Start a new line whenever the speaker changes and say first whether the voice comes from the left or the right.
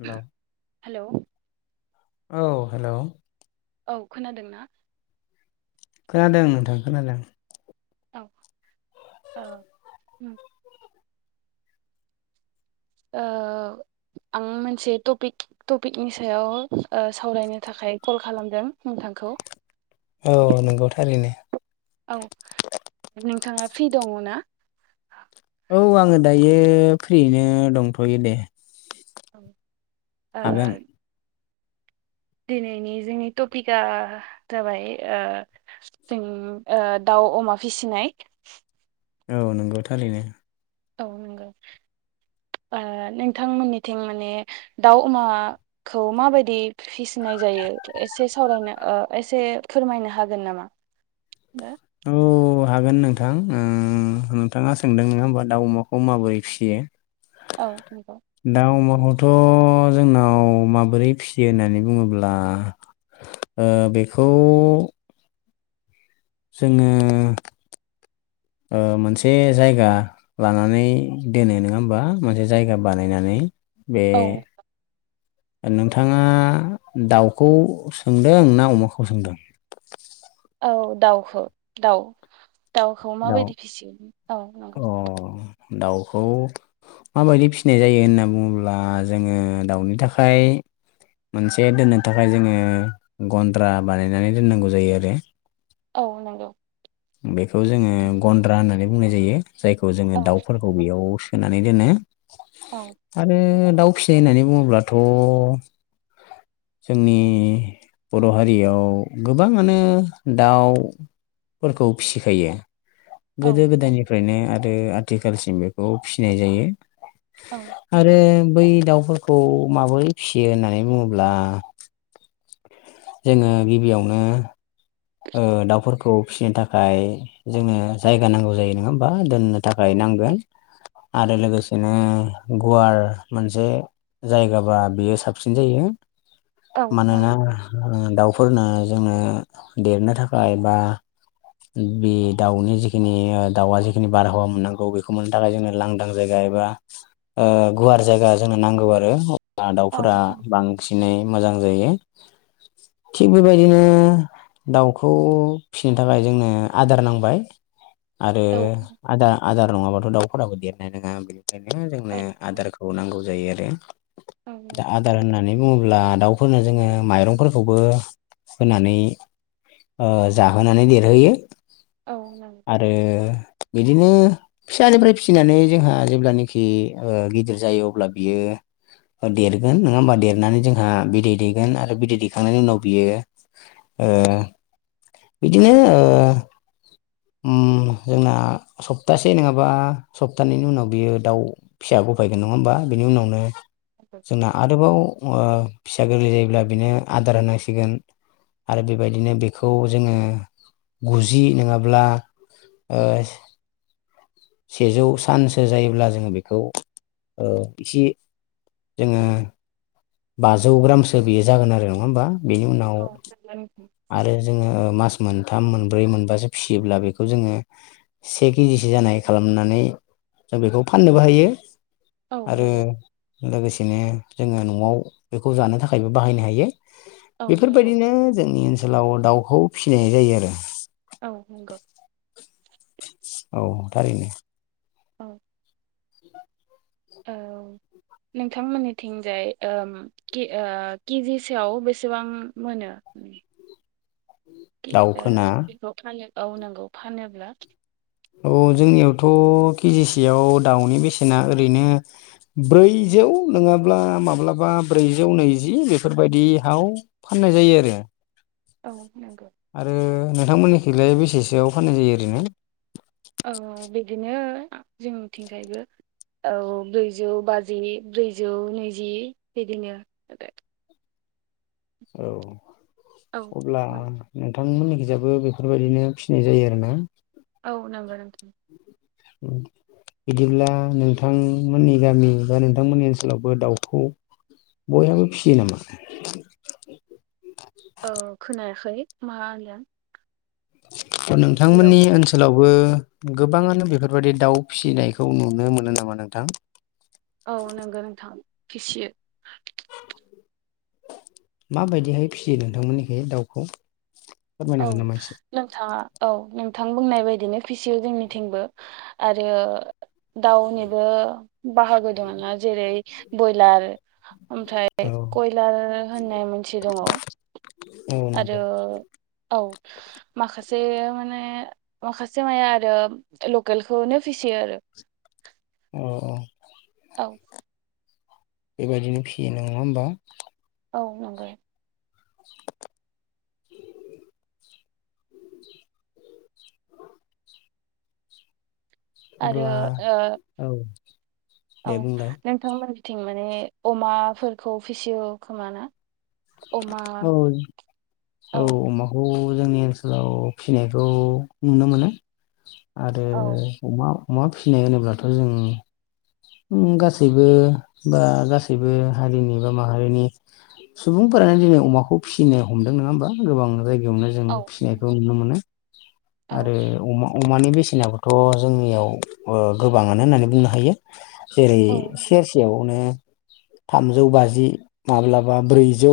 left: Hello
right: hello.
left: औ hello.
right: औ खोनादोंना?
left: खोनादों नोंथां खोनादों।
right: औ ओ उम। ओ आं मोनसे टपिक टपिकनि सायाव ओ सावरायनो थाखाय कल खालामदों नोंथां। नोंखौ।
left: औ नंगौ थारैनो।
right: औ नोंथाङा फ्रि दङ ना?
left: औ आङो दायो फ्रियैनो दंथ'यो दे।
right: ओ।
left: हागोन
right: दिनैनि जोंनि टपिकआ जाबाय ओ जों ओ दाउ अ अमा फिसिनाय।
left: औ नंगौ थारैनो।
right: औ नोंगौ। ओ नोंथांमोननिथिं माने दाउ अमाखौ माबायदि फिसिनो? नाय जायो एसे सावरायनो ओ एसे फोरमायनो हागोन नामा?
left: औ। उ हागोन नोंथां उम नोंथाङा सोंदों नङा होमबा दाउ अमाखौ माबोरै फिसियो?
right: औ नंगौ।
left: नवावथ' जोंनाव माबोरै फिसियो होननानै बुङोब्ला ओ बेखौ जोङो ओ मोनसे जायगा लानानै दोनो नङा होमबा मोनसे जायगा बानायनानै? बे
right: औ
left: ओ नोंथाङा दाउखौ सोंदों ना अमाखौ सोंदों?
right: औ दाउखौ दाउ दाउखौ
left: दाउ
right: माबायदि फिसिगोन औ
left: अ
right: नंगौ।
left: दाउखौ माबायदि फिसिनाय जायो होनना बुङोब्ला जोङो दाउनि थाखाय मोनसे दोननो थाखाय जोङो गन्द्रा बानायनानै दोननांगौ जायो आरो।
right: औ नंगौ।
left: बेखौ जोङो गन्द्रा होननानै बुंनाय जायो जायखौ जोङो
right: औ
left: दाउफोरखौ
right: नंगौ
left: बेयाव सोना नानै दोनो
right: औ
left: आरो दाउ फिसि होननानै बुङोब्लाथ' जोंनि बर' हारियाव गोबाङानो दाउ फोरखौ फिसिखायो।
right: औ
left: गोदो
right: नंगौ
left: गोदायनिफ्रायनो आरो आथिखालसिम बेखौ फिसिनाय जायो।
right: औ
left: आरो
right: नंगौ
left: बै दाउफोरखौ माबोरै फिसियो होननानै बुङोब्ला [unintelligible] जोङो गिबियावनो ओ दाउफोरखौ फिसिनो थाखाय जोंनो जायगा नांगौ जायो नङा होमबा दोननो थाखाय नांगोन आरो लोगोसेनो गुवार मोनसे जायगाबा बेयो साबसिन जायो।
right: औ
left: मानोना
right: नंगौ
left: ओ दाउफोरनो जोंनो। देरनो थाखाय बा बे दाउनि जिखिनि ओ दाउआ जिखिनि बारहावा मोननांगौ बेखौ मोननो थाखाय जोंनो लांदां जायगा एबा ओ गुवार जायगा जोंनो नांगौ आरो
right: औ
left: दाउफोरा बांसिनै मोजां जायो थिग बेबायदिनो दाउखौ फिसिनो थाखाय जोंनो आदार नांबाय आरो आदा आदार नङाबाथ' दाउफोराबो देरनाय नङा बेनिखायनो जोंनो आदारखौ नांगौ जायो आरो।
right: औ नंगौ
left: आदार होन नानै बुङोब्ला दाउफोरनो जोङो माइरंफोरखौबो होनानै ओ जाहोनानै देरहोयो
right: औ नंगौ
left: आरो बिदिनो फिसानिफ्राय फिसिनानै जोंहा जेब्लानाखि ओ गिदिर जायो अब्ला बियो देरगोन नङा होमबा देरनानै जोंहा बिदै दैगोन आरो बिदै दैखांनायनि उनाव बियो ओ बिदिनो ओ ओम जोंना सप्तासे नङाबा सप्तानैनि उनाव बियो दाउ फिसा गफायगोन नङा होमबा दा बेनि उनावनो जोंना आरोबाव ओ फिसा गोरलै जायोब्ला बेनो आदार होनांसिगोन आरो बेबायदिनो बेखौ जोंङो गुजि नोंङा ब्ला ओ सेजौ सानसो जायोब्ला जोंङो बेखौ ओ इसे जोंङो बाजौ ग्रामसो बेयो जागोन आरो नङा होमबा बेनि उनाव
right: औ नंगौ
left: आरो जोंङो मास मोनथाम मोनब्रै मोनबासो फिसियोब्ला बेखौ जोंङो से केजिसो जानाय खालामनानै जों बेखौ फाननोबो हायो।
right: औ
left: आरो
right: नंगौ
left: लोगोसेनो जोंङो न'आव बेखौ जानो थाखायबो बाहायनो हायो। बेफोरबायदिनो जोंनि ओनसोलाव दाउखौ फिसिनाय जायो आरो।
right: औ नंगौ
left: औ थारैनो
right: औ औ नोंथांमोननिथिंजाय ओ केजि से आव बेसेबां मोनो। [inaudible] ओ
left: दाउखोना
right: बेखौ फानो औ नंगौ फानोब्ला
left: औ जोंनियावथ' केजिसेयाव दाउनि बेसेना ओरैनो ब्रैजौ नङाब्ला माब्लाबा ब्रैजौ नैजि बेफोरबायदियाव फान नाय जायो आरो।
right: औ नंगौ
left: आरो नोंथांमोननिथिंलाय बेसेसोआव फाननाय जायो ओरैनो
right: औ औ बिदिनो जोंथिंजायबो औ औ ब्रैजौ बाजि ब्रैजौ नैजि बिदिनो
left: औ
right: औ
left: अब्ला नोंथांमोननिखिजाबो बेफोरबायदिनो फिसिनाय जायो आरोना।
right: औ नोंगो नों
left: उम बिदिब्ला नोंथांमोननि गामि बा नोंथांमोननि ओनसोलावबो दाउखौ बयहाबो फिसियो नामा
right: ओ खोनायाखै मा होनदों
left: अ
right: हेलौ
left: नोंथांमोननि ओनसोलाव बो गोबाङानो बेफोरबायाददि दाउ फिसिनायखौ नुनो मोनो नामा नोंथां
right: औ नंगौ नोंथां फिसियो
left: माबायदिहाय फियो नोंथांमोननिखाय दाउखौ फोरमायनो
right: औ
left: हागोन नामा एसे?
right: नोंथाङा औ नों थां बुंनाय बायदिनो फिसियो जोंनिथिंबो आरो दाउनिबो बाहागो दंङोंना जेरै बयलार
left: औ
right: ओमफ्राय कयलार होननाय मोनसे दङ
left: औ
right: आरो
left: नंगौ
right: औ माखासे माने माखासे माया आरो लकेलखौनो फिसियो आरो [inaudible]
left: औ औ
right: औ
left: बेबायदिनो फियो नङा होमबा
right: औ नंगौ
left: [inaudible] [inaudible]
right: आरो
left: अब्ला
right: ओ
left: औ दे
right: औ
left: बुंलाय
right: नोंथांमोननिथिं माने अमाफोरखौ फिसियो खोमाना औ
left: औ-औ अमाखौ जोंनि ओनसोलाव फिसिनायखौ नुनो मोनो आरो
right: औ
left: अमा अमा फिसिनाय होनोब्लाथ' जों गासैबो बा गासैबो हारिनि बा माहारिनि सुबुंफोरानो दिनै अमाखौ फिसिनो हमदों नङा होमबा गोबां जायगायाव नो जों
right: औ
left: फिसिनायखौ
right: नंगौ
left: नुनो
right: औ
left: आरो अमा [unintelligible] बासेनाबोथ' जोंनियाव ओ गोबाङानो होननानै बुंनो हायो जेरै
right: औ
left: सेरसेयावनो थामजौ बाजि माब्लाबा ब्रै जौ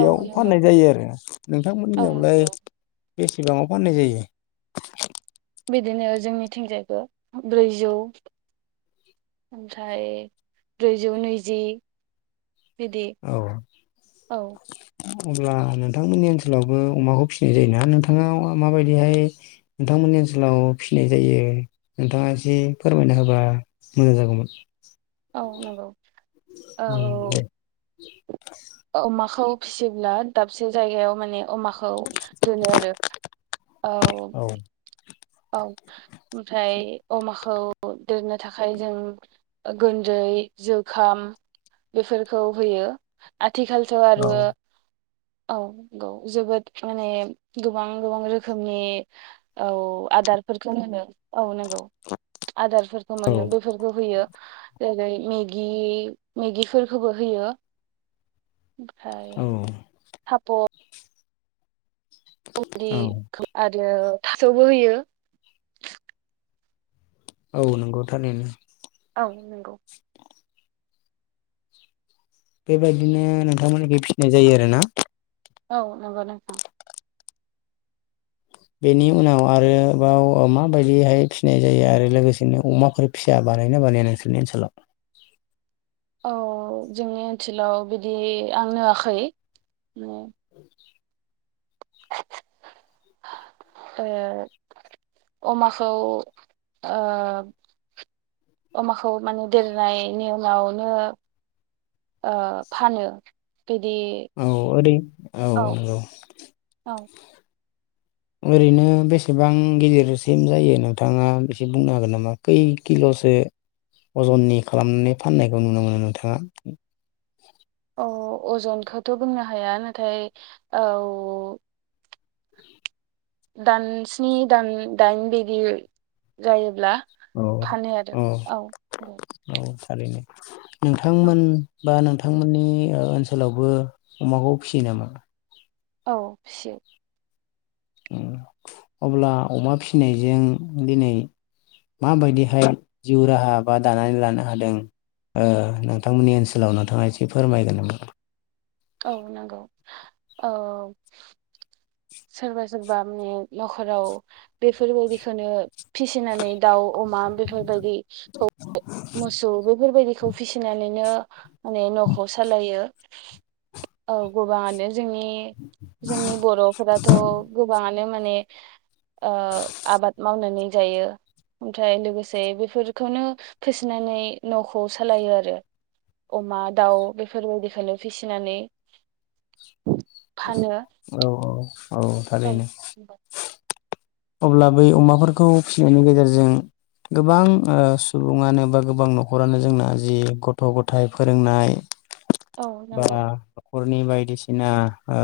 right: औ नंगौ
left: फाननाय जायो आरो
right: औ
left: नोंथांमोननियावलाय
right: नंगौ
left: बेसेबाङाव फाननाय जायो
right: बिदिनो जोंनि थिंजायबो ब्रैजौ ओमफ्राय ब्रैजौ नैजि बिदि
left: औ
right: औ
left: अब्ला नोंथांमोननि ओनसोलावबो अमाखौ फिसिनाय जायो ना नोंथाङाव माबायदिहाय नोंथां मोननि ओनसोलाव फिसिनाय जायो नोंथाङा एसे फोरमायना होबा मोजां जागौमोन
right: औ नोंगौ औ
left: उम [inaudible]
right: अमाखौ फिसिब्ला दाबसे जायगायाव माने अमाखौ दोनो आरो औ
left: औ
right: औ ओमफ्राय अमाखौ दोरनो थाखाय जों गोन्दै जोखाम बेफोरखौ होयो आथिखालथ' आरो
left: औ
right: औ नंगौ जोबोद माने गोबां गोबां रोखोमनि औ आदारफोरखौ होनो औ नंगौ आदारफोरखौ मोनो बेफोरखौ होयो जेरै मेगि मेगिफोरखौबो होयो ओमफ्राय
left: औ
right: फाप
left: औ
right: गुन्दै आरो थास'बो होयो
left: औ नंगौथारैनो
right: औ नंगौ
left: बेबायदिनो नोंथांमोननिखै फिसिनाय जायो आरोना
right: औ नंगौ नोंथां
left: बेनि उनाव आरोबाव माबायदिहाय फिसिनाय जायो आरो लोगोसेनो अमाफोर फिसियाबा बानायोना बानाया नोंसोरनि ओनसोलाव
right: औ जोंनि ओनसोलाव बिदि आं नुवाखै ए अमाखौ ओ अमाखौ माने देरनायनि उनावनो ओ फानो बिदि
left: औ ओरै औ नंगौ
right: औ-औ
left: ओरैनो बेसेबां गिदिरसिम जायो नोंथाङा एसे बुंनो हागोन नामा खै किल' से अजननि खालामनानै फाननायखौ नुनो मोनो नोंथाङा
right: औ अजनखौथ' बुंनो हाया नाथाय औ
left: [inaudible]
right: दान स्नि दान दाइन बिदि जायोब्ला
left: औ
right: फानो आरो औ नंगौ
left: औ थारैनो नोंथांमोन बा नोंथां नोंथांमोननि ओनसोलावबो अमाखौ फिसियो नामा
right: औ फिसियो
left: उम
right: [inaudible]
left: अब्ला अमा फिसिनायजों दिनै माबायदिहाय जिउ राहा बा दानानै लानो हादों। ओ नोंथांमोननि ओनसोलाव नोंथाङा एसे फोरमायगोन नामा?
right: औ नंगौ औ सोरबा सोरबा माने न'खराव बेफोरबायदिखौनो फिसिनानै दाउ अमा बेफोरबायदिखौ मोसौ बेफोरबायदिखौ फिसिनानैनो माने न'खौ सालायो औ गोबाङानो जोंनि जोंनि बर'फोराथ' गोबांङानो माने ओ आबाद मावनानै जायो। ओमफ्राय लोगोसे बेफोरखौनो फिसिनानै न'खौ सालायो आरो अमा दाउ बेफोरबायदिखौनो फिसिनानै फानो
left: औ औ औ थारैनो अब्ला बै अमाफोरखौ फिसिनायनि गेजेरजों गोबां ओ सुबुङानो बा गोबां न'खरानो जोंना जि गथ' गथाय फोरोंनाय
right: औ
left: बा
right: नंगौ
left: न'खरनि बायदिसिना ओ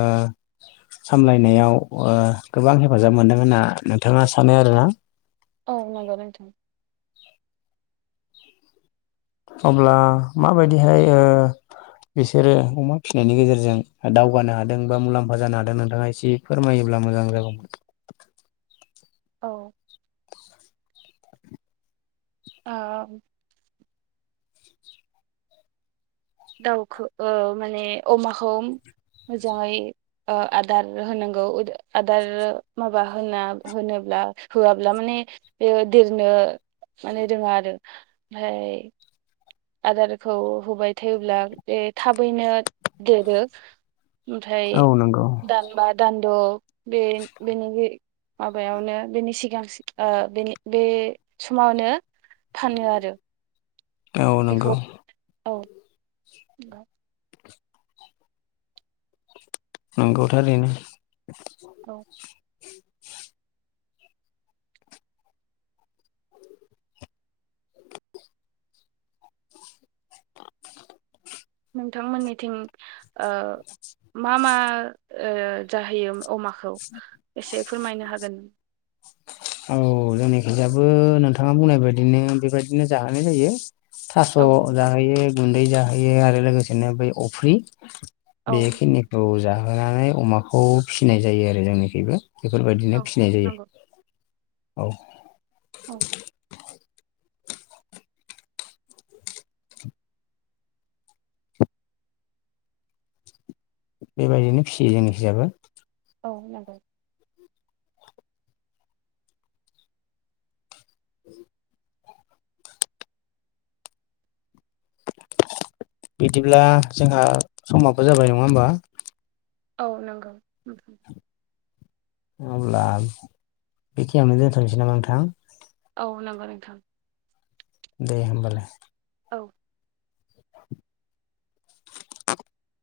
left: सामलायनायाव ओ गोबां हेफाजाब मोनदों होनना नोंथाङा सानो आरोना
right: औ नंगौ नोंथां
left: अब्ला माबायदिहाय ओ बिसोरो अमा फिनायनि गेजेरजों दावगानो हादों बा मुलाम्फा जानो हादों नोंथाङा एसे फोरमायो ब्ला मोजां जागौमोन
right: औ ओ दाउखौ ओ माने अमाखौ मोजाङै ओ आदार होनांगौ आदार माबा होना होनो होआब्ला माने बेयो देरनो माने रोङो आरो ओमफ्राय आदारखौ होबाय थायोब्ला बे थाबैनो देरो। ओमफ्राय
left: औ नंगौ
right: दानबा दानद' बे बेनि माबायावनो बेनि सिगां ओ बेनि बे समावनो फानो आरो।
left: औ नंगौ
right: बेखौ औ बा
left: नंगौ थारैनो।
right: औ। नोंथांमोननिथिं ओ मा मा ओ जाहैयो अमाखौ एसे फोरमायनो हागोन?
left: औ जोंनिखिजायाबो नोंथाङा बुंनाय बायदिनो बेबायदिनो जाहोनाय जायो। थास'
right: औ
left: जाहोयो गुन्दै जाहोयो आरो लोगोसेनो बै अफ्रि बेखिनिखौ जाहोनानै अमाखौ फिसिनाय जायो आरो जोंनिखैबो बेफोरबायदिनो फिसिनाय जायो।
right: नंगौ
left: औ
right: औ।
left: बेबायदिनो फिसियो जोंनिखि जाबो
right: औ नंगौ
left: [inaudible] बिदिब्ला जोंहा समाबो जाबाय नङा होमबा
right: औ नंगौ।
left: अब्ला बेखिनियावनो दोनथ'नोसै नामा नोंथां?
right: औ नंगौ नोंथां।
left: दे होमबालाय।
right: औ।
left: [inaudible]